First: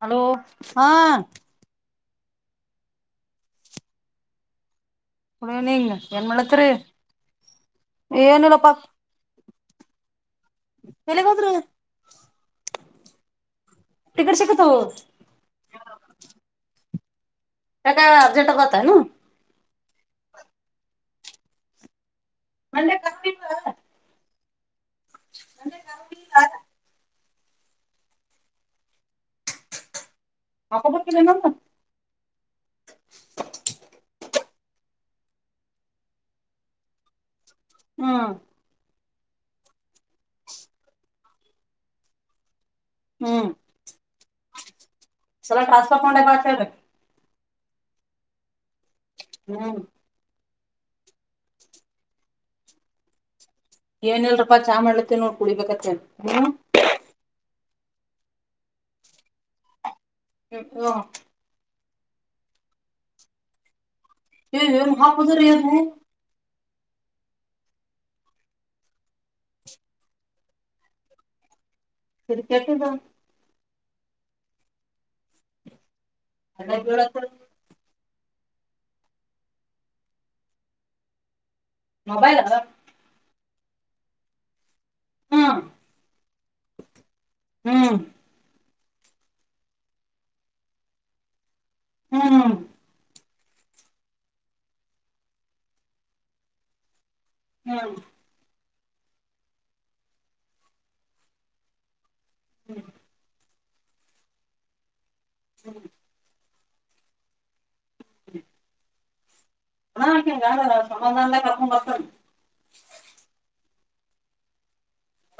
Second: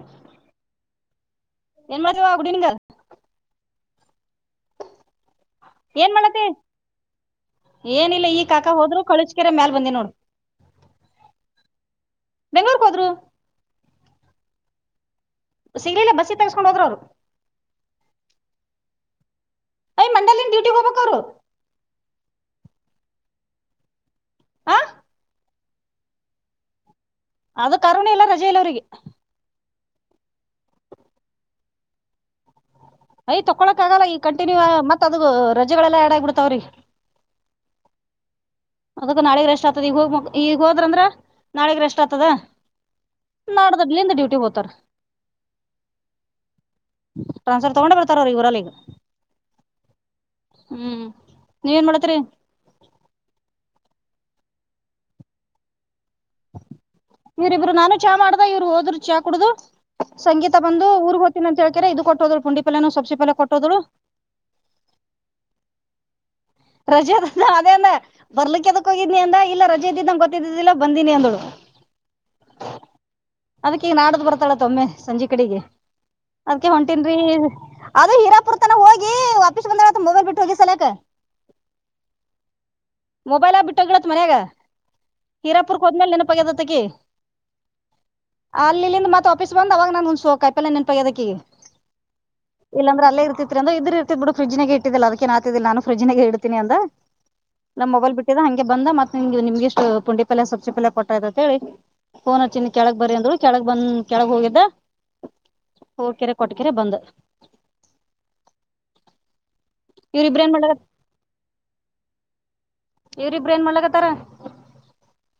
Hello ಹಾ ನ್ ಮಾಡತವಾ ಅಡಂಗ ಗುಡ್ ಈವ್ನಿಂಗ್ ಏನ್ ಮಾಡತಿ ಮಾಡತ್ರಿ ಏನಿಲ್ಲ ಈ ಏನಿಲ್ಲಪ್ಪಾ ಕಾಕಾ ಹೋದ್ರು ಕಳಸ್ಕರೆ ಮ್ಯಲ್ ಬಂದಿ ನೋಡು ಎನೆಗದರು ಹೇಳ್ಕೋದ್ರು ತ ಕ ಶಕತ ಹ ಸಿಂಗಳಿಲ್ಲ ಬಸ್ಸಿಗೆ ತಗಸ್ಕೊಂಡ ಹದ್ರ ಅವ್ರು ಕ ಹಜಾರಟ ಕತನು ಯ್ ಮಂಡಲಿನ ಡ್ಯೂಟಿ ಹೋಗ್ಬೇಕರು ಮಂದೆ ಕಪ ಹ ಅಂದೆ ಅದು ಕರುಣೆ ಇಲ್ಲ ರಜಲಿ ಅವ್ರರಿಗೆ ಅಪ್ಪ ಬಲ ನ ಕಂಟಿನ್ಯೂ ಮತ್ತ ಅದು ರಜೆಗಳೆಲ್ಲಾ ಎರಡಗಬಿಡ್ತಾವ್ರಿ ಹ್ಮ್ ಅದಕ ನಾಡಗ ರೆಸ್ಟ್ ಆಗ್ತದ ಈಗ ಹೋಗ ಈಗ ಹೋದ್ರಂದ್ರ ನಾಡಗ ರೆಸ್ಟ್ ಆತದ ಹ್ಮ್ ನಾಡ್ದಲ್ಲಿಿಂದ ಡ್ಯೂಟಿ ಹೋಗತಾರ ಸಲ ಟ್ರಾನ್ಸ್ಫರ್ ಮಾಡೆ ಬಾ ಅಂತ ಹೇಳ್ರಿ ಟ್ರಾನ್ಫರ್ ತಗೊಂಡ ಬರ್ತರ ಈ ಇವರಲ್ಲಿ ಈ ಹ್ಮ ಹ್ಮ್ ನೀವ ೇನ್ ಮಾಡತರಿ ಏನಲ್ ರೂಪಾ ಚಾ ಮಾಡ್ಲತ್ತ ನೋಡ್ ಕುಡಿಬೇಕತ್ತೇ ಹ್ಮ ಇವರಿಬ್ರು ನಾನು ಚಾ ಮಾಡ್ದ ಇವ್ರು ಹೋದ್ರು ಚಾ ಕುಡುದು ಸಂಗತ ಬಂದು ಊರ್ಗ್ ಹೋ್ತಿನಿ ಅಂತ ಕೆರೆ ಇದು ಕೊಟ್ಟೋದ್ರು ಪುಂಡಿಫಲ್ಲನು ಸಬ್ಸಿ ಪಲ್ಲ ಕೊಟ್ಟೋ್ರು ್ ಹಾಬದ ರ ಯ ರಜೆ ಅ ಅದೇ ಅಂದ ಬರ್ಲಿಕ್ಕೆದಕ್ ಹೋಗಿದನಿ ಅಂದ ಇಲ್ಲ ರಜೆ ಇದ್ದಿದ್ದಂಗ ಗೊತ್ತಿದ್ದಿದ್ದಿಲ್ಲ ಬಂದೀನಿ ಅಂದಳು ರಿಿಕತದಾ ಅದ್ ಈಗ ನಾಡ್ದ ಬರ್ತಾಳೆ ತೊಮ್ಮೆ ಸಂಜೆ ಕಡೆಗೆ ಅದ್ಕ ಅಡ್ಯಾಗ ಹೊಂಟನ್ ರೀ ಬೀಳತ್ತದ ಅದ ಹರಾಪ ಹೋಗಿ ವಾಪಸ್ ಬಂದ ಮೊಬೈಲ್ ಬಿಟ್ಟು ಹೋಗಿ ಸಲಕ ಮೊಬೈಲ್ ಅ ಮೊಬೈಲ ಆ ಬಿಟ್ಟೋಗಿಡತ್ ಮನ್ಯಾಗ ಹ್ಮ್ ಹೀರಾಪುರ್ ಹೋದ್ಮೇಲೆ ನೆನಪಗ್ಯದತ್ತಕ ಹ್ಮ್ ಅಲ್ಲಿ ಇಲ್ಲಿಂದ ಮತ್ತ ಆಫೀಸ್ ಬಂದ್ ಅವಾಗ ನಾನ ಒಂದಸ ಕಾಯಿಲ್ ನೆನ್ಪಾಗ ಅದಕ ಹ್ಮ್ ಹ್ಮ್ ಇಲ್ಲಾಂದ್ರೆ ಅಲ್ಲೇ ಇರ್ತಿತಿ ್ರ ಇದ್ರ ಇರ್ತಿ ಬಿ ್ರಿ್ಾಗ ಇಟ್ಟಿದ್ದ ಅದಕ್ಕಏ ಆತಾಿಲ್ಲ ನಾನ ಫ್ರಿ್ಾಗ ಹ ಇಡ್ೀನಿ ಅಂತ ನಮ್ ಹ್ಮ್ ಮೊಬೈಲ್ ಬಿಟ್ಟಿದಂ ಬಂದ ಮತ್ತೆ ನಿಗೆ ನಿಮ್ಗೆಷ್ಟು ಪುಂಡಿ ಪಲ್ಯ ಸಬ್ಸಿ ಪಲ್ಯ ಕೊಟ್ಟಾಯಯ್ತ ಅಂತ ಹೇಳಿ ಹೋನ ಚಿನ್ ಕೆಳಗ್ ಬರಿ ಅಂದರು ಕೆಳಗ್ ಬಂದ ಕೆಳಗ್ ಹೋಗಿದ್ದ ಕೆರೆ ಕೊಟ್ಟಕಿರ ಬಂದ ಹ್ಮ ಹ ಇವ್ರಿಬ್ರ ಏನ್ ಮಾಡ್ಲಕ ಸುಮ್ಮಂದಾನಲ್ಲ ಕರ್ಪ ಬಸನೆ ಇವ್ರಿ ಬ್ರೇನ್ ಮಾಡಲಕತಾರ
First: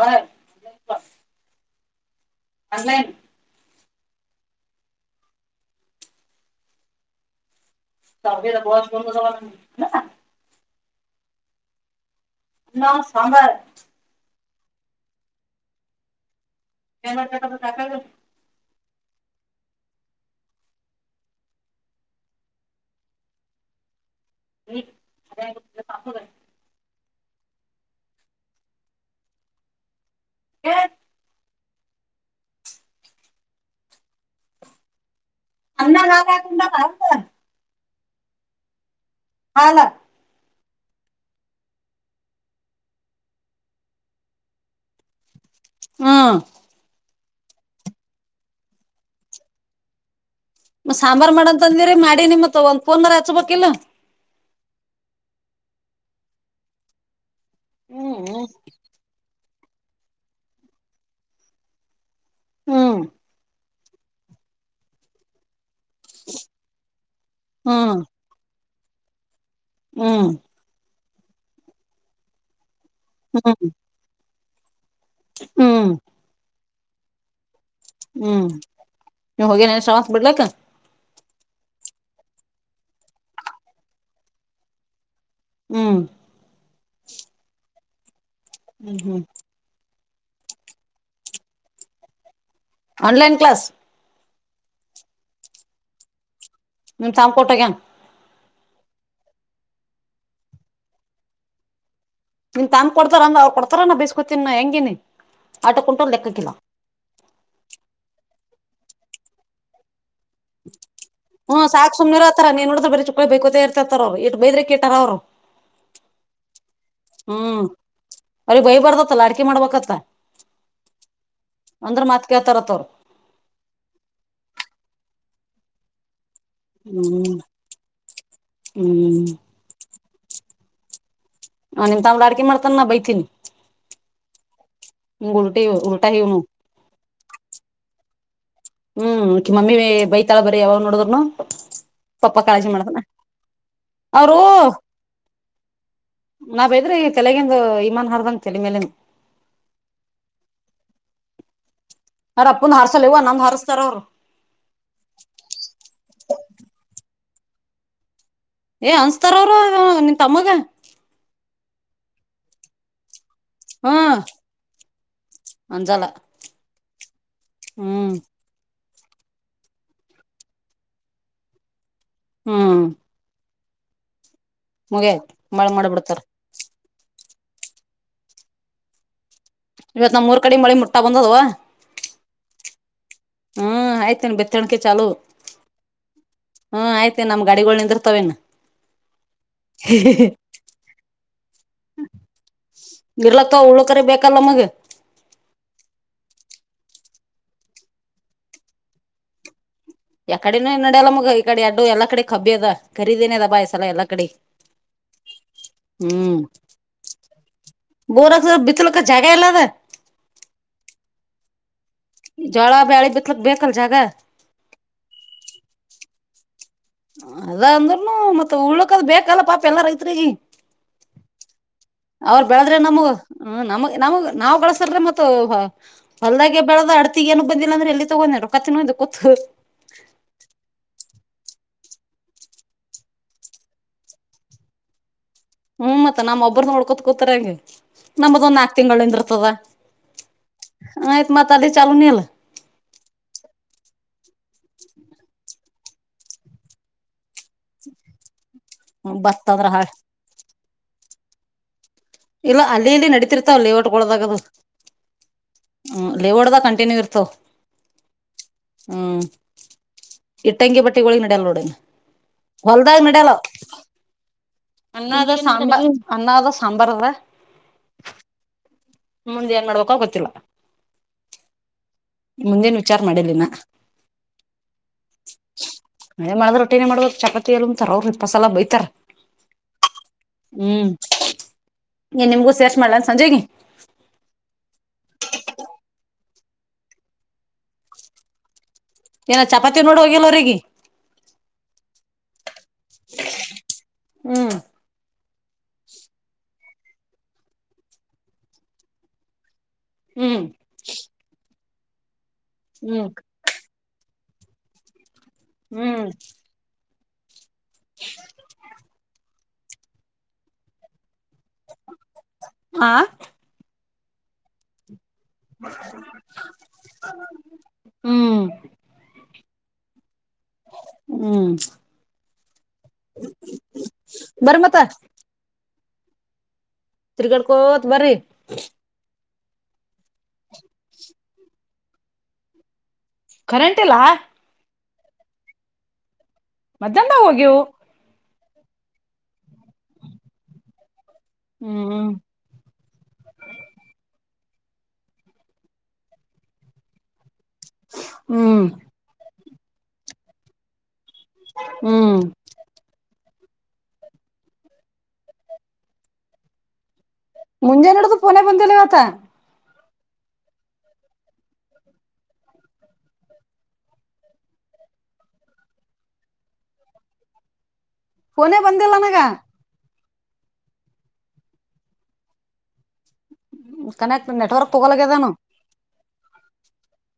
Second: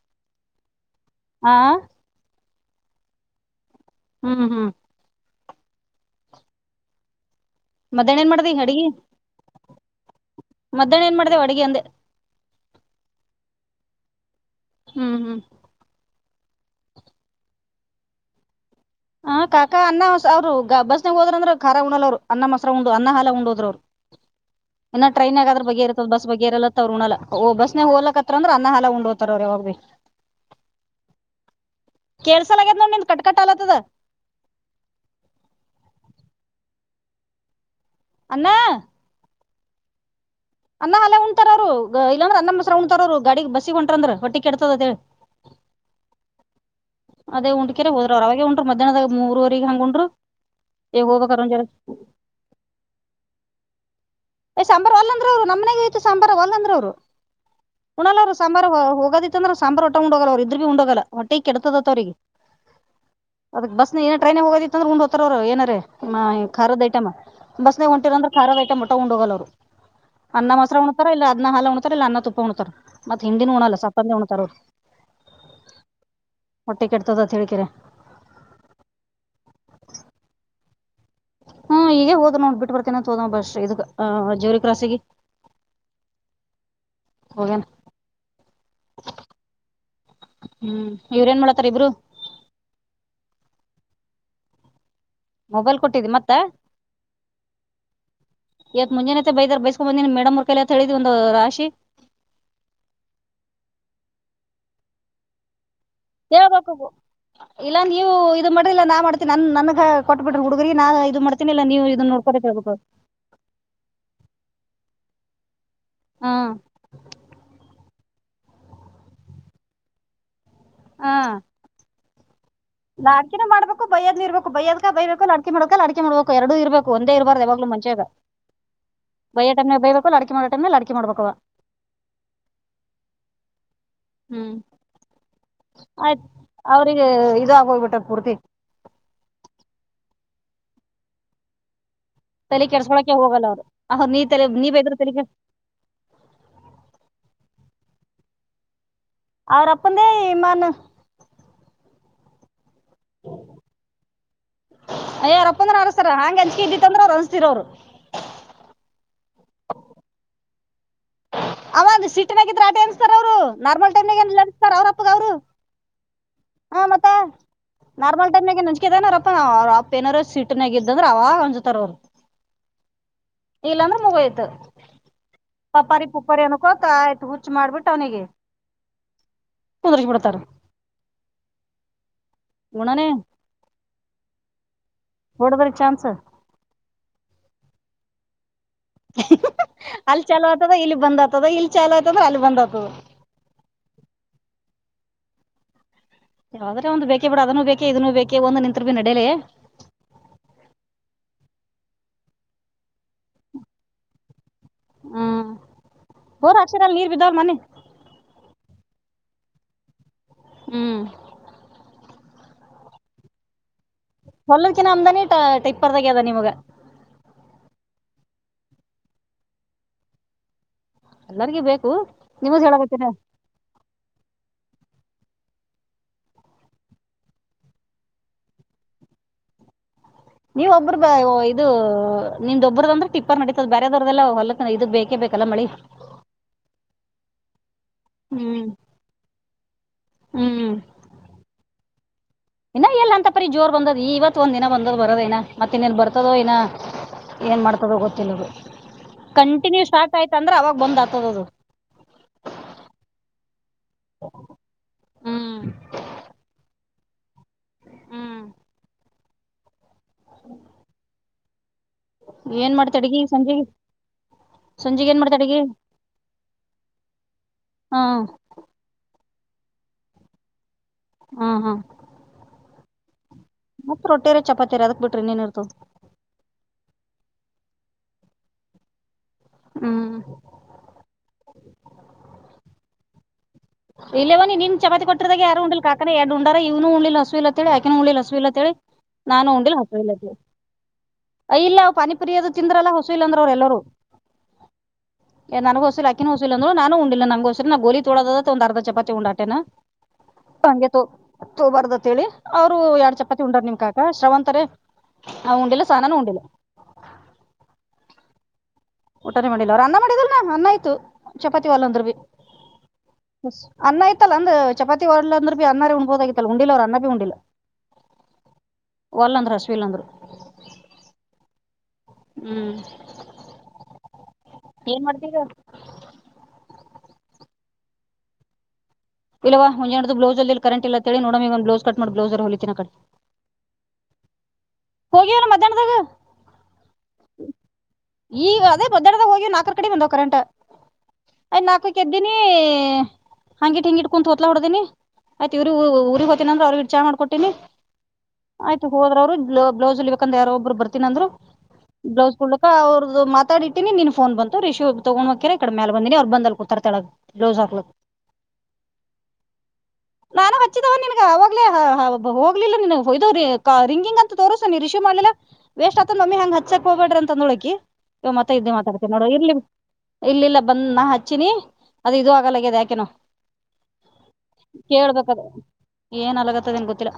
ಹ ಹಾ ಅನ್ಲೈನ್ ಹ್ಮ್ ಹ್ಮ್ ಮಧ್ಯಾಹ್ನ ಏನ್ ಮಾಡ್ದಿ ತಭ್ಯ ಬಹ ಅಡ್ಗಿ ಗಂದು ಮಧ್ಯಾಹ್ನ ಏನ್ ಮಾಡ್ದೇವ ಅಡಗೆ ಅಂದ ನಾ ಸಾಂಬಾರ ಹ್ಮ್ ಹ್ಮ್ ಏನ ಕ ತಾಕಾಗ ಹ ಕಾಕಾ ಅನ್ನ ಅವರು ಬಸ್ನಾಗ ಹೋದ್ರ ಅಂದ್ರ ಖ ಉಲ್ ಅವ್ರು ಅನ್ನ ಮಸರ ಉಂಡ್ ಅನ್ನ ಹಾಲಾ ಉಂಡ ಹೋದ್ರು ಅವರು ನೀ ಇನ್ನ ಟ್ರೈನ್ ಆಗಾದ್ರ ಬಗ್ಗೆ ಇರತದ ಬಸ್ ಬಗ್ಗೆ ಇರಲ್ಲತ್ತ ಅವ್ರು ಉಣಲ್ಲ ಓ ಬಸ್ನಾಗ ಹೋಗ್ಲಕತ್ರ ಅಂದ್ರ ಅನ್ನ ಹಾಲ ಉಂಡ್ ಹ್ತಾರ ಅವ್ರೆ ಹೋಗ್. ಯ ಕೆಸಲ ಆಗ್ಯದ ನೋ ನಿನ್ ಕಟ್ಕಟ್ಟ ಆಲತ್ತದ.. ಅಣ್ಣ ನಾಾವ ತುದ ಭಾವ ಸ.. ಅನ್ನ.. ಹಾಲ್ಲ. ಅನ್ನಾ ಹಲ್ಲೆ ಉಣ್ರ ಅವರು ಇಲ್ಲಂದ್ರೆ ಅನ್ನಮ್ಮ ಮಸರ ಉ್ತಾರ ಅವರು ಗಾಡಿ ಬಸಿಗೆ ಹೊಂಟ್ರಂದ್ರ ಹೊಟ್ಟಿ ಕೆಡತದತ್ ಹೇಳಿ.. ಹ್ಮ ಅದೇ ಉಂಡ್ಕೆರೆ ಹೋದ್ರ ಅವಾಗೆ ಉಂಡ್ರರು ಮಧ್ಯಾಹ್ನದ್ ಮೂರವಗ ಹಂಗ ಉಂಡ್ರರು. ಮ ಸಾಂಬಾರಾರ್ ಮಾಡಂತಂದಿರಿ ಮಾಡಿ ನಿಮ್ಮ ಮತ್ ಒಂದ್ ಪೂರ್ನಾರ ಹಾಚ್ಬೇಕಲ್. ಏ್ ಸಾಂಬಾರಾರ್ ಒಲ್ಂದ್ರ ಅವ್ರು ನಮ್ಮನೆಗ ಇಯತ್ತು ಸಾಂಬಾರ ಒಲ್ಲ ಅಂದ್ರೆ ಅವ್ರು ಕುುಣಲ್ಲ ಅವ್ ಹ್ಮ್ ಸಾಂಬಾರ್ ಹೋಗೋದಿತ್ತಂದ್ರೆ ಸಾಂಬಾರಾರ್ ಹೊಟ್ಟೆ ಉೋಗಲ್ಲ ಅವರು ಇದ್ರ ಭ ಬಿ ಉುೋಗಲ್ಲ ಹೊಟ್ಟೆ ಕೆಡತದತ್ತತ್ ಅವ್ರಿಗೆ ಹ್ಮ್ ಅದ ಬಸ್ ಟ್ರೈನ್ ಹೋಗೈ ಅಂದ್ರ ಗೊಂಡ್ ಹೊತ್ತಾರ ಏನಾರೆ.. ಹಾ ಖಾರದ ಐಟಮ ಬಸ್ನೆಗ ಹ್ಮ್ ಹೊಂಟಿರ ಅ್ರ ಖಾರದ ಐಟಮ್ ಒಟ ಉಡ್ ಹೋಗಲ್ಲ ಅವರು.. ಹ್ಮ್ ಅನ್ನ ಮೊಸರ ಉಣ್ತಾರ ಇಲ್ಲ ಅದನ್ನ ಹಾಲು ಉಣ್ತಾರ ಇಲ್ಲ ಅನ್ನ ತುಪ್ಪ ಉಣ್ತಾರ.. ಮತ್ ಹ್ಮ್ ಹಿಂದಿನೋಣಲ್ಲ ಸತ್ತಂದ ಹಣತಾರೋರು.. ಹ್ಮ್. ಹೊಟ್ಟೆ ಕೆಟ್ಟತದತ್ ಹೇಕಿರ. ಹ್ಮ್ ನೀವ್ ಹೋಗೇನೆ ಶತ್ ಬಿಡ್ಲಕ್ಕ ಹ್ಮ್ ಈಗ ಹೋದ್ ನೋಡ್ ಬಿಟ್ಟ ಬರ್ತೇನಂತ ಹೋದ ಬಸ್್ರ ಇದ ಜೇರಿ ಕ್ರಾಸಿಗೆ.. ಹ್ಮ್. ಹೋಗಣ. ಹ್ಮ್ ಹ್ಮ್. ಹ್ಮ್ ಇವ್ರೇನ್ ಮಾಡತಾರ ಇಬ್ರು. ಆನ್ಲೈನ್ ಕ್ಲಾಸ್.. ಮೊಬೈಲ್ ಕೊಟ್ಟಿದಿ ಮತ್ತ. ನಿ ತಾಮ್ಕೋಟಾಗ. ಇವತ್ ಮುಂಜಾನತೆ ಬೈದ ಬೈಸ್ಕೊ ಬಂದಿನಿ ಮೇಡಮ್ರ್ಕತ್ ಹೇಳಿದ್ ಒಂದು ರಾಶಿ. ನೀನ್ ತಂಬ್ ಕೊಡ್ತಾರ ಅಂಗ ಅವ ಕೊಡ್ತಾರ ನ ಬೇಸಕೊತೀನ್ ಹೆಂಗೇನಿ.. ಆಟೋ ಕುಂಟೋರ್ ಲೆಕ್ಕಕ್ಕಿಲ್ಲ ಹೇಳ್ಬೇಕುು ಇಲ್ಲಾ ನೀವು ಇದು ಮಾಡ್ರಿಲ್ಲ ನಾ ಮಾಡ್ತೀನಿ ನನ್ ನನ್ಗ.. ಕೊಟ್ಟ ಬಿಡ್ರಿ ಹುಡುಗರಿಗೆ ನಾ ಇದು ಮಾಡ್ತೀನಿ ಇಲ್ಲ ಹ್ಮ್ ನೀವು ಸಾಕಕ್ ಇದನ್ನ ನೋಡ್ಕೊತ ಸುಮ್ನರತ್ತತಾರ ನೀನ್ ಇರ್ಬೇಕು ನೋಡ್ರ ಬರೀ ಚುಕ್ಕಳಿ ಬೈಕೋತ ಇರ್ತಾರ ಅವ ಇಟ್ ಬೈ್ರ ಇಟ್ಟ.. ಅವರು ಹಾ ಹ್ಮ್.. ಅ್ರ ಬೈ ಬರ್ದತ್ತಲ್ಲ ಅಡಿಕೆ ಮಾಡ್ಬೇಕತ್ತ.. ಹಾ. ಅಂದ್ರ ಮಾತ್ ಕೇಳ್ತಾರತ್ ಅವ್ರು ನಾಕೆ ಮಾಡಬೇಕು ಬೈಯದ್ ಇರ್ಬೇಕು ಬೈಯದ್ ಬಯಬೇಕು ಲಾಕೆ ಮಾಡಕ ಲಾಿಕೆ ಮಾಡ್ಬೇಕು.. ಎರಡೂ ಇರಬೇಕು ಒಂದೇ ಹ್ಮ್ ಇರಬಾರು ಯಾವಾಗ್ ಮಚೆಾಗ ಹ್ಮ್ ಬೈ ಟೈಮ್ ಬೈಬೇಕು ಅಡಿಕೆ ಮಾಡ.. ತೆ ಅಡಿಕ ಮಾಡಬೇಕುವಾ. ಹ ನಿಮ ತಾವ್ಳ ಅಡ್ಕೆ ಮಾಡ್ತಾನ ನ ಬೈತೀನಿ.. ಹ್ಮ್ ಹಿಂಗ್ ಉಲ್ಟಿ ಉಲ್ಟಾ ಆಯ್ತ್ ಇವ್ನು ಅವ್ರಿಗೆ ಇದಾಗೋಗ್ಬಿಟ್ಟ ಪೂರ್ತಿ.. ಹ್ಮ್ ಕಿಮ್ಮಮ್ಮಿ ಬೈತಾಳ ಬರ ಯಾವಾಗ ನೋಡುದ್ನು.. ತಲೆ ಕೆಡ್ಸ್ಕೊಳಕೆ ಹೋಗಲ್ಲ ಅವ್ರು ನೀ ತಲೆ ನೀ ಬೇ ಇದ್ರ ತಲೆ.. ನಾವೇದ್ರೆ ಈ ತಲೆಗಿಂದು ಇಮಾನ್ ಹಾರ್ದಂಗ ತಲೆ ಮೇಲೆನ್.. ಅವ್ರ ಅಪ್ಪಂದೆಮನ್.. ಅರ ಅಪ್ಪನ ಹಾರಸಲ್ಲ ಇವ ಅನ್ನಂದ್ ಹಾರಸ್ತಾರ ಅವರು.. ಅಯ್ಯಾರಪ್ಪ ಅಂದ್ರ ಅನಸ್ತಾರ ಹಾಂಗೆ ಅಂಚ್ಕೆ ಇದ್ದಿತ್ತ ಅಂದ್ರ ಅವ್ ಅನ್ಸ್ತಿೀರ ಅವ್ರು.. ಏ ಅನ್ಸ್ತಾರ ಅವರು ನಿನ್ ತಮ್ಮಗ.. ಅ ಸಿಟ್ನಾಗಿದ್ರೆ ಆ ಟೆ ಅನ್ಸ್ತಾರ ಅವ್ರು ಹಾ ನಾರ್ಮಲ್ ಟೈಮ್ ಅಸ್ತಾರ ಅವ್ರಪ್ಪಗ ಅವರು.. ಅಂಜಲ್ಲ ಹಾ ಮತ್ತ ಹ್ಮ್ ನಾರ್ಮಲ್ ಟೈಮ್.. ನಾರಪ್ಪ ಅವ ಅಪ್ಪ ಏನಾರ ಸೀಟ್ನಾಗ ಇದ್ದಂದ್ರ ಅವಾಗ ಅಂಜತಾರ ಅವ್ರು ಹ್ಮ್ ಇಲ್ಲಾಂದ್ರೆ ಮುಗಯ್ತು ಮುಗಿಯತ್ ಮಳೆ ಮಾಡಿ ಪಪಾರಿ ಬಿಡ್ತಾರ ಪುಪ್ಪಾರಿ ಅನ್ಕ ಆಯ್ತು ಹುಚ್ಚು ಮಾಡ್ಬಿಟ್ಟ ಅವನಿಗೆ ಕುಂದ್ರಿಸಿ ಇವತ್ ನಮ್ಮ್ ಬಿಡ್ತಾರ ಮೂರ್ ಕಡೆ ಮಳಿ ಮುಟ್ಟ ಬಂದದುವ ನನೆ ಹ್ಮ್ ಆಯ್ತೇನೆ ಬೆತ್ತಣಕೆ ಚಾಲು ಹೊಡದ್ರ ಚಾನ್ಸ್ ಹ್ಮ್ ಆಯ್ತೇನ್ ನಮ ಗಾಡಿಗಳ ನಿಿಂದ್ರ ಮುತವೆನ್ ಅಲ್ಲಿ ಚಲೋ ಆಯತದ ಇಲ್ಲಿ ಬಂದ್ ಆತದ ಇಲ್ ಚಲೋ ಆಯತದ್ರೆ ಅಲ್ಲಿ ಬಂದ್ ಆತದ ಹಳಕರಿ ಬೇಕಲ್ಲ ಮಗೆ ಯಾವದ್ರೆ ಒಂದು ಬೇಕೇ ಬಿಡ ಅದನೂ ಬೇಕೇ ಇದನ್ನು ಬೇಕೇ ಒಂದ್ ನಿತ್ರು ಭೀ ನಡಲೇ ಯಕ ಕಡೆನು ನಡಲ್ಲ ಮಗ ಈ ಕಡೆ ಅಡ್ಡು ಎಲ್ಲ ಕಡೆ ಕಬ್ಬಿ ಅದ ಖರೀದೇನೆ ಅದ ಬಾಯ್ಲ ಎಲ್ಲಾ ಕಡೆ.. ಹ್ಮ್ ಹ್ಮ್ ಬೋರ್ ಹಾಕ್ಸಿರ ಅಲ್ಲಿ ನೀರ್ ಬಿದ್ದಾವ್ ಮನೆ ಬೋರಕ್ ಬಿತಲ.. ಜಾಗ ಎಲ್ಲದ.. ಹ್ಮ್ ಜೋಳ ಬ್ಯಾಳಿ ಬಿತ್ಲಕ್ ಬೇಕಲ್ ಜಾಗ ಹಲ್ಲಕಿನ ಅಮ್ದಾನಿ ಟಿಪ್ಪರ್ದಾಗ್ಯದ ನಿಮಗ ಅದ ಅಂದ್ರನು ಮತ್ತ್ ಉಳಕದ್ ಬೇಕಲ್ಲ ಪಾಪ ಎಲ್ಲಾರ ಐತ್ರಿಗ ಎಲ್ಲರಿಗೂ ಬೇಕು ಅವರು ನಿಮಗ್ ಬೆಳದ್ರೆ ನಮಗ ಹೇಳಕತ್ತೀನಿ ನಮಗ್ ನಮಗ್ ನಾವ್ ಕಸ ಲ್ ಮತ್ತ ಹೊಲ್ದಾಗೆ ಬೆಳದ ಅಡ್ತಿ ಏನ ಬಂದಿಲ್ಲ ಅಂದ್ರೆ ಎಲ್ಲಿ ತಗೊಂಡೆ ರೊ ಕತ್ತ ನ ಒಂದು ಕೂತ್ತುು ಸ ನೀವ್ ಒಬ್ಬ್ರ ಬ ಇದು ನಿಂದೊಬ್ಬ್ರದ ಅಂದ್ರೆ ಟಿಪ್ಪರ್ ನಡೀತದ ಬೇರೆದವದ್ದಲ್ಲ ಹೊಲ ಇದು ಬೇಕೇ ಬೇಕ ಹ್ಮ್ ಮತ್ತತ್ ನಮ್ಮ್ ಒಬ್ಬ್ರ ನೋಡ್ಕೊತ್ ಕತರ ಹೆಂಗಗೆ ನಮ್ಮದ ಒಂದ್ ಹ್ಮ್ ನಾಕ್ ತಿಂಗಳಿಂದ ಇರ್ತದ ಹ್ಮ್ ಆಯ್ತ್ ಮತ್ ಅದೇ ಚಲೂ ನೀಲ್ ಇನ್ನ ಎಲ್ಲ ಅಂತ ಪರಿ ಜೋರ್ ಬಂದದ್ ಈ ಇವತ್ ಒಂದ್ಿನ ಬಂದದ್ ಬರದ ನ ಮತ್ತ ಇನ್ನಲ್ ಬರ್ತದೋ ಇನ ಏನ್ ಮಾಡ್ತದ ಗೊತ್ತಿಿಲ್ಲ ಬತ್ತ ಅಂದ್ರ ಹಾಳ ಕಂಟಿನ್ಯೂ ಸ್ಟಾರ್ಟ ಆಯ್ತ ಅಂದ್ರೆ ಅವಾಗ ಬಂದ್ ಆತದದು ಇಲ್ಲ ಅಲ್ಲಿ ಇಲ್ಲಿ ನಡೀತಿರ್ತ ಲೇಔಟ್ಗೊಳದಾಗದು ಹ್ಮ್ ಹ್ಮ ಲೇವ ಹೊಡ್ದ ಕಂಟಿನ್ಯೂ ಇರ್ತವ ಹ್ಮ್ ಹ್ಮ್ ಇಟ್ಟಂಂಗಿ ಬಟ್ಟಿಗಳಳಿ ನಡ್ಯಲ್ ನೋಡೇನ್ ಏನ್ ಮಾಡ್ತ ಅಡಗೆ ಈ ಸಂಜೆ ಅನ್ನದ ಸಾಂಬ ಅನ್ನದ ಸಾಂಬಾರದ ಹಾ ಮುಂದೆ ಏನ್ ಮಾಡ್ಬೇಕ ಗೊತ್ತಿಲ್ಲ ಹ್ಮ್ ಹ್ಮ್ ಮುಂದೇನ್ ವಿಚಾರ ಮಾಡಲಿಲ್ಲ ಮತ್ತ ರೊಟ್ಟಿಯರ ಚಪಾತಿರಿ ಅದಕ್ ಬಿಟ್ರಿ ಇನ್ನೇನ್ಿರ್ತ ಂತಾರ ಅವ್ರ ಇಪ್ಪಸಲ ಬೈತಾರ ಹ್ಮ್ ನೀ ನಿಮ್ಗೂಸ ಅಷ್ಟ ಮಾಡ್ ಸಂಜೆೆಗೆ ಇಲ್ಲವನಿ ನೀನ್ ಚಪಾತಿ ಕೊಟ್ಟಿದಾಗ ಯಾರ ಉಿಲ್ ಕಕನ ಎಡ್ ಉಂಡಾರ ಇವನು ಉಣಲಿ ಹಸು ಇತ್ತೇಳಿ ಯಕನು ಉಳ್ಳಲಿ ಹಸು ಇತ್ತ ಹೇಳಿ ಏನ ನಾನು ಉಂಡಲ್ ಚಪಾತಿ ನೋಡ್ ಹಕಲ್ಲ್ದ ಹೋಗಿಲ್ಲ ಅವ್ರಿಗೆ ಇಲ್ಲ ಪಿ ತಿಂದ್ರಲ್ಲಾ ಹೊಸೂಲ್ ಅಂದ್ರ ಅವ್ರ ಎಲ್ಲರುೂ ಹ್ಮ್ ನನ್ಗೋಸಿಲ್ಲ ಆಕಿನ ಹೋಸಿಲ್ಲಂದ್ ನು ಉಿಲ್ಲ ನಂಗಗೆೋಸೆ ನಾ ಗೋಲಿ ತೋದ ಒಂದು ಅರ್ ಚಪಾೆ ಉಂಡಾಟೇನೆ ಹ್ಮ್ ಬರ್ದತ್ೇಳಿ ಅವ್ರು ಹ್ಮ್ ಎರಡ್ ಚಪಾತಿ ಉಂಡರ್ ನಿನ್ ಕಾಕ ಶ್ರವಂತರ ಆ ಉಂಡಿಲ್ಲ ಹ್ಮ್ ಸನನ ಉಂಡಿಲ್ಲ [unintelligible] ಊಟನೆ ಮಾಡಿಲ್ಲ ಅವರು ಅನ್ನ ಮಾಡಿದ್ರನಾ ಅನ್ನ ಆಯ್ತು ಚಪಾತಿ ವಲ್ ಅಂದ್ರರು ಭ ಆ ಬ ಅನ್ನ ಇಐತ್ತಲ್ಲ ಅಂದ್ ಚಪಾತಿ ವಡ್ಲ ಅಂದ್ರ ಭ ಅನ್ನರೇ ಉಂಡ್ಬೋದಾಗಿತ್ತಲ್ಲ ಉಂಡಿಲ್ಲ ಅವರು ಅನ್ನ ಬಿೀ ಉಂಡಿಲ್ಲ ಹ್ಮ್ ಹೊಲ್ಲಂದ್ರ ಅಶ್ವಿಲ್ ಅಂದ್ರು ಹ್ಮ್ ಹ್ಮ ಏನ್ ಮಾಡ್ತೀರ ತಿತ್ರಿಗಡ್ಕೋತ್ ಬ್ರೀ ಇಲ್ಲ ಒಂದಂಡ್ದು ಬ್ಲೌ ಅಲ್ಲಿ ಕರೆಂಟ್ ಇಲ್ಲೇಳ ನೋಡಮೆ ಒಂದು ಬ್ಲಸ್ ಕಟ್ಿ ಬ್ಲೌಸರ ಹೊಲಿತಿನ ಕಡೆ ಕರೆಂಟ್ ಇಲ್ಲ ಹೋಗಿ ಮಧ್ಯಾಹ್ನದಾಗ ಮಧ್ಯಾಹ್ನದಾಗಾ ಹೋಗ್ಯವು ಈಗ ಅದೇ ಭದ್ರದಾಗ ನಾಕ ಕಡೆ ಕರೆಂಟ್ ಅಐ್ ನಾಕೈ ಹ್ಮ್ ಎದ್ದಿನ ಹಂಗಿಟ್ ಹಿಂಗಿಟ್ಟ ಕುಂತ ಆಯ್ತ್ ಇವರುಊರಿಗೆ ಹೋತಿನನಂದ್ರ ಅವ್ರಿಗೆ ಚ ಮಾಡ್ಕಟ್ಟು ಹ್ಮ್ ಆಯ್ತು ಹೋದ್ರ ಅವರು ಬ್ಲೌಸ್ ಹೋಲಿಬೇಕು ಯಾರ ಒಬ್ರು ಬರ್ತಾರೆ ಂದ್ರರು ಹ್ಮ್ ಬ್ಲೌಸ್ ಕುಡ್ಲಕ ಅವ್ರದ್ದ ಮತ್ ಇಟ್ಟಿನಿ ನೀನ್ ಫನ್ ಬಂತು ರಿಶ್ ತಗೊಂಡ್ ಮಕ ಕಡೆ ಮೇ ಬಿನನಿ್ರು ಬಂದಲ್ ಕುೂತಾರ್ ಕೆಳಗ್ ಮುಂಜೆ ನೋಡುದು ಪೋನ ಬಂದಿಲ್ಲ ಆತ ನಾನ ಹಚ್ಚಿದವ ನಿನ್ಗ ಅವಾಗ್ಲೆ ಹೋಗ್ಲಿಲ್ಲ ನಿನ್ಯ್ದ ರಿಂಗಿಂಗ್ ಅಂತ ತೋರ್ಸ ನೀ ರಿಶ್ಯ್ ಮಾಡಿಲ್ಲಾ ವೇಸ್ಟ್ ಆತದ ನ ಮಮ್ಮಿ ಹಂಗ ಹಚ್ಚಕ್ ಹೋಗಬಡ್ರ ಅಂತಡಲು ಆಕಿ ಇವ ಮತ್ತ ಫೋನೇ ಇದ್ದೆ ಬಂದಿಲ್ಲ ಮಾತಾಡ್ತ ನನಗ ನೋಡ ಇರ್ಲಿ ಇಲ್ಲಿ ಇಲ್ಲ ಬಂದ ನಾ ಹಚ್ಚಿನಿ ಅದು ಇ ಆಾಗಲ್ಲಗ್ಯದ ಯಾಕೆನು ಕನೆಕ್ಟ್ ನೆಟ್ವರ್ಕ್ ತಗೋಲಾಗ್ಯದಾನು ಕೇಳ್ಬೇಕದು ಏನ್ ಅಲಗತ್ತದನ್ ಗೊತ್ತಿಲ್ಲ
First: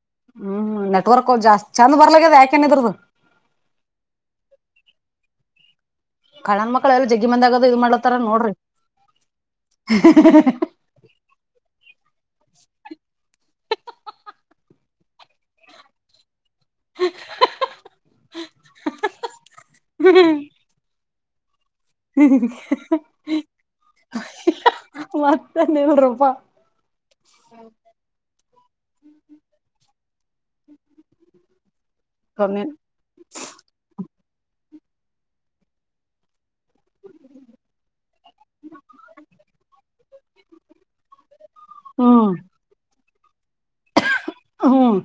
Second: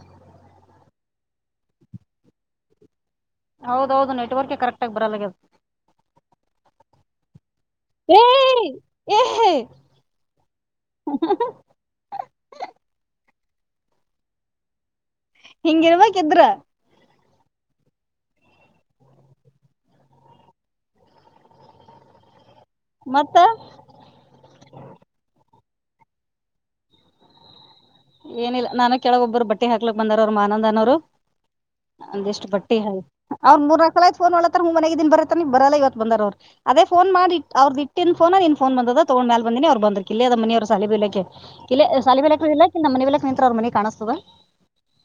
ಹ್ಮ್ ನೆಟ್ವರ್ಕ್ ಜಸ್ತ್ ಚಂದ ಬರ್ಲದ ಯಾಕೇನ ಇದ್ರದು ಹೌದೌದು ನೆಟ್ವರ್ಕ ಕರೆಕ್ಟ ಆಾಗಿಿ ಬರಲ್ಲ ಕಲಣ್ ಮಕ್ಕಳು ಎಲ್ಲ ಜಗ್ಗಿ ಮಂದಿ ಆಗದು ಇದ್ ಮಾಡತಾರ ಏ ನೋಡ್ರಿ ಏ [inaudible] ಹಿಂಗಿರ್ಬೇಕಕ್ ಇದ್ರ [inaudible] [inaudible] [inaudible] ಮತ್ತೆ [inaudible] ಏನಿಲ್ಲ ನಾನ ಕೆಳಗ ಒಬ್ಬರು ಬಟ್ಟೆ ಹಾಕ್ಲಿಕ್ ಬಂದಾರ ಅವರು ಮಾ ಆನಂದನವರು ಒಂದಿಷ್ಟು ಕಮ್ಮಿನ್ ಬಟ್ಟೆ ಹಿ ಅವ [unintelligible] ಮನೆಗ್ ದನ್ ಬರತ್ತತ ನೀ ಬರಲ್ಲ ಇವತ್ತು ಬಂದಾರ ಅವರು ಅದೇ ಫೋನ ಅವ್ರ್ದ ಇಟ್ಟಿ ೋ ನೀನ್ ಫೋ ಬಂದದ ತಗೊಂಡ್ ಮೇಲೆ ಬಂದಿನಿ ಅವ್ ಬಂದ್ರಕ್ ಇಲ್ಲಿ ಅದ ಮಿ ಅವ್ರ ಸಾಲಿ ಬಿ ಇಲಿಕ್ಕೆ ಇಲ್ಲ ಹ್ಮ್ ಸಾಲಿಮಲ್ಕ ಇಲ್ಲ [unintelligible] ಮನಲಕ್ ನಿಂತ್ರ ಅವ್ರ ಮನ ಕಾಣಿಸಸ್ತದ ಹ್ಮ್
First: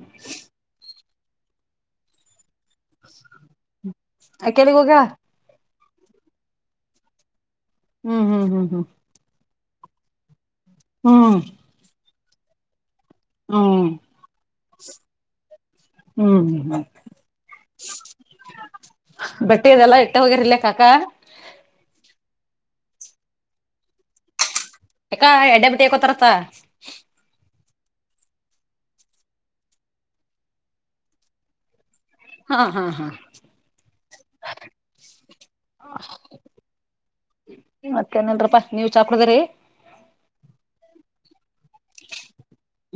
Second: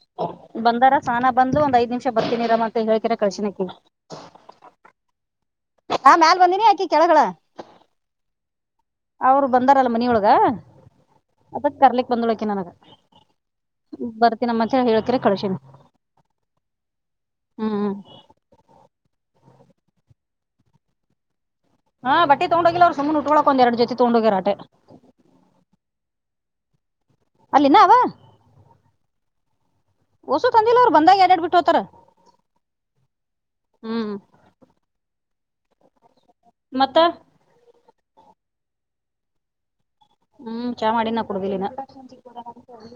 ಬಂದಾರ ಸಾನಾ ಬಂದ್ ಒಂದ್ ಐದ್ಮಿಷ ಬರ್ತಿನಿರಾಮ ಹೇಳ್ಕರ ಕಳ್ಶಿನಕಿ ಅಕೇಳಿಗ್ ಹೋಗ್ಯಾಳ ಆ ಮ್ಯಾಲ ಬಂದಿನಿ ಅಕಿ ಕೆಳಗಲ ಹ್ಮ್ ಹ್ಮ್ ಹ್ಮ್ ಹ್ಮ್ ಅವ್ರು ಬಂದಾರಲ್ಲ ಮನಿಯೊಳಗ ಹ್ಮ್ ಬಂಡೋಲ್ಕಾಕಿ ನನಗ ಹ್ಮ್ ಬರ್ತೀನಮ್ಮ ಅಂತ ಹೇಳಿ ಹೇಳ್ಕರೆ ಕಳ್ಸೀನಿ ಹ್ಮ್ ಹ್ಮ ಹ್ಮ್ ಹ್ಮ ಬಟ್ಟೆದೆಲ್ಲ ಇಟ್ಟ ಹೋಗಿರ್ಲ್ಲ ಕಾಕಾ ಹಾ ಬಟ್ಟ ತಗೊಂಡೋಗಿಲ್ಲ್ ಸುನೆ ಉಕಳಕ ಒಂದ ಎರಡ ಜೊತೆ ತಗೊಂಡೋಗಿರ ಅಟೆ ಯಕ ಎಡ್ಡೆ ಬಿಟ್ಟಿ ಹಕೋತಾರತ್ತ ಅಲ್ಲಿ ಇನ್ನ ಅವ ಹೊಸು ತಂದಿಲ್ಲ ಅವ್ ಬಂದಾಗ ಎರಡ್ ಬಿಟ್ಟು ಹತಾರ ಹಾ ಹಾ ಹಾ ಮತ್ತ ಮತ್ತೇಏನಲ್ರಪ್ಪಾ ನೀವ ಚಾ ಕುಡದರಿೀ ಹ್ಮ್ ಚಾ ಮಾಡ ನಾ ಕುಡುದಿಲ್ಲಿನ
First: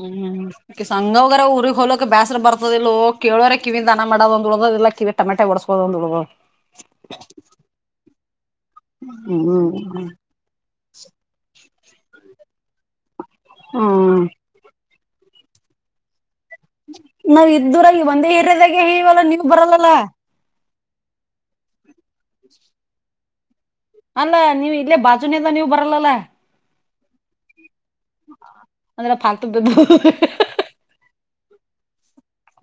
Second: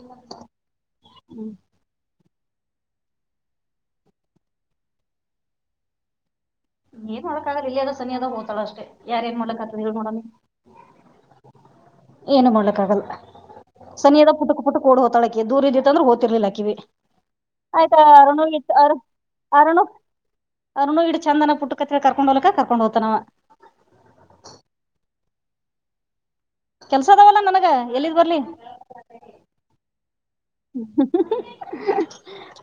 ಹ್ಮ್ ಹ್ಮ್ ಸಂಘವರ ಹುರಿಗೆಗ್ ಹ ಹೊಲೋಕ ಬೇಸ್ರ ಬರ್ತ ಇ ಕೇಳೋರೆ ಕಿವಿ ದಾನ ಮಾಡೋದ ಒಂದ ಉಳ್ದದ ಇಿಲ್ಲ ಕಿವಿಟಮಟ ಒಡಸ್ೋದ ಒಂದು ಉಳ್ ಏನ್ ಮಾಡೋಕ್ಕ್ರ ಇಲ್ಲಿ ಅದ ಸನಿ ಅದ ಹೋಗ್ಾಳ ಅಷ್ಟೆ ಯಾರ ಏನ್ ಹ್ಮ್ ಮಾಡಕ್ತಳ್ ಮಾಡೋಡಣ ಏನು ಮಾಡ್ಲಕ್ಕ ಆಗಲ್ಲ ಸನಿ ಹ್ಮ್ ಅದ ಪುಟಕ ಪುಟ ಕೊಡ್ ಹೊತಳಾೆ ದೂ ಇದ್ದತ್ತ ಅ್ರೆಓದತಿರ್ಲಿಲ್ಲ ನಾವ್ ಆಯ್ತಾ ಇದ್ದೂರಾಗಿ ಒಂದೇ ಅರುಣು ಇತ್ತು ಏರಿಯಾದಾಗೆ ಅ ಇವಲ್ಲ ನೀವ್ ಅರುಣು ಬರಲ್ಲಲ್ಲ ಅವ್ರನು ಇ ಚಂದ ಪುಟ್ಟ ಕತ್ತಿ ಕರ್ಕೊಂಡ್ ಹ್ಕ ಕಕೊಂಡ್ ಹೋಗತವ ಅಲ್ಲ ನೀವು ಇಲ್ಲೇ ಬಾಜುನೆ ಎಲ್ಲ ನೀವು ಬರಲ್ಲಲ್ಲ ಕೆಲ್ಸದಾವಲ್ಲ ನನಗ ಎಲ್ಲಿಿದ್ ಬರ್ಲಿ ಅಂದ್ರೆ ಫಾಲ್ತು ಬಿದ್ದು ಹ್ಮ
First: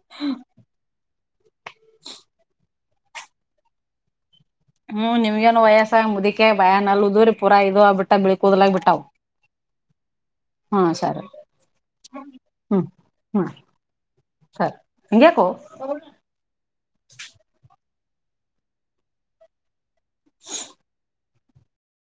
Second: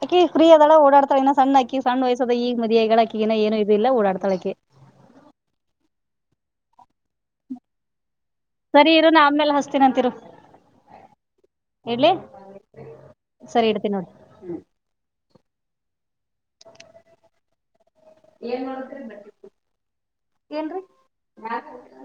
ಅಕೆ ಫ್ರೀ ಅದಳ ಓಡಾಡ್ತ ಸಣ್ಣಾಿ ಸಣ್ಣ ವಯಸದ ಈ ಮದಿಐಗಳ ಹಕ್ಕಿಿನ ಏನು ಇದ ಇಿಲ್ಲ ಓಡಾಡ್ತಳಕಕ್ಕೆ ಹ್ಮ್ ನಿಮ್ಗೇನು ವಯಸ್ಸ ಮುದಿಕೆ ಭಯಾನಲ್ಲದ್ರೀ ಪೂರ ಇದದು ಆಗ್ಬಿಟ್ಟ ಬಿಳಿಕೋದಲಾಗಿ ಸರಿ ಬಿಟ್ಟವು ಇರು ನಾ ಆಮೇಲೆ ಹಚ್ತೀನಂತಿರು ಹಾ ಸಾರಿ ಇಡ್ಲಿ ಹ್ಮ್ ಹ್ಮ್ ಸರಿ ಇಡ್ತೀನಿ ನೋಡ್ ಸರಿ ಹಂಗ್ಯಾೇಕು [unintelligible]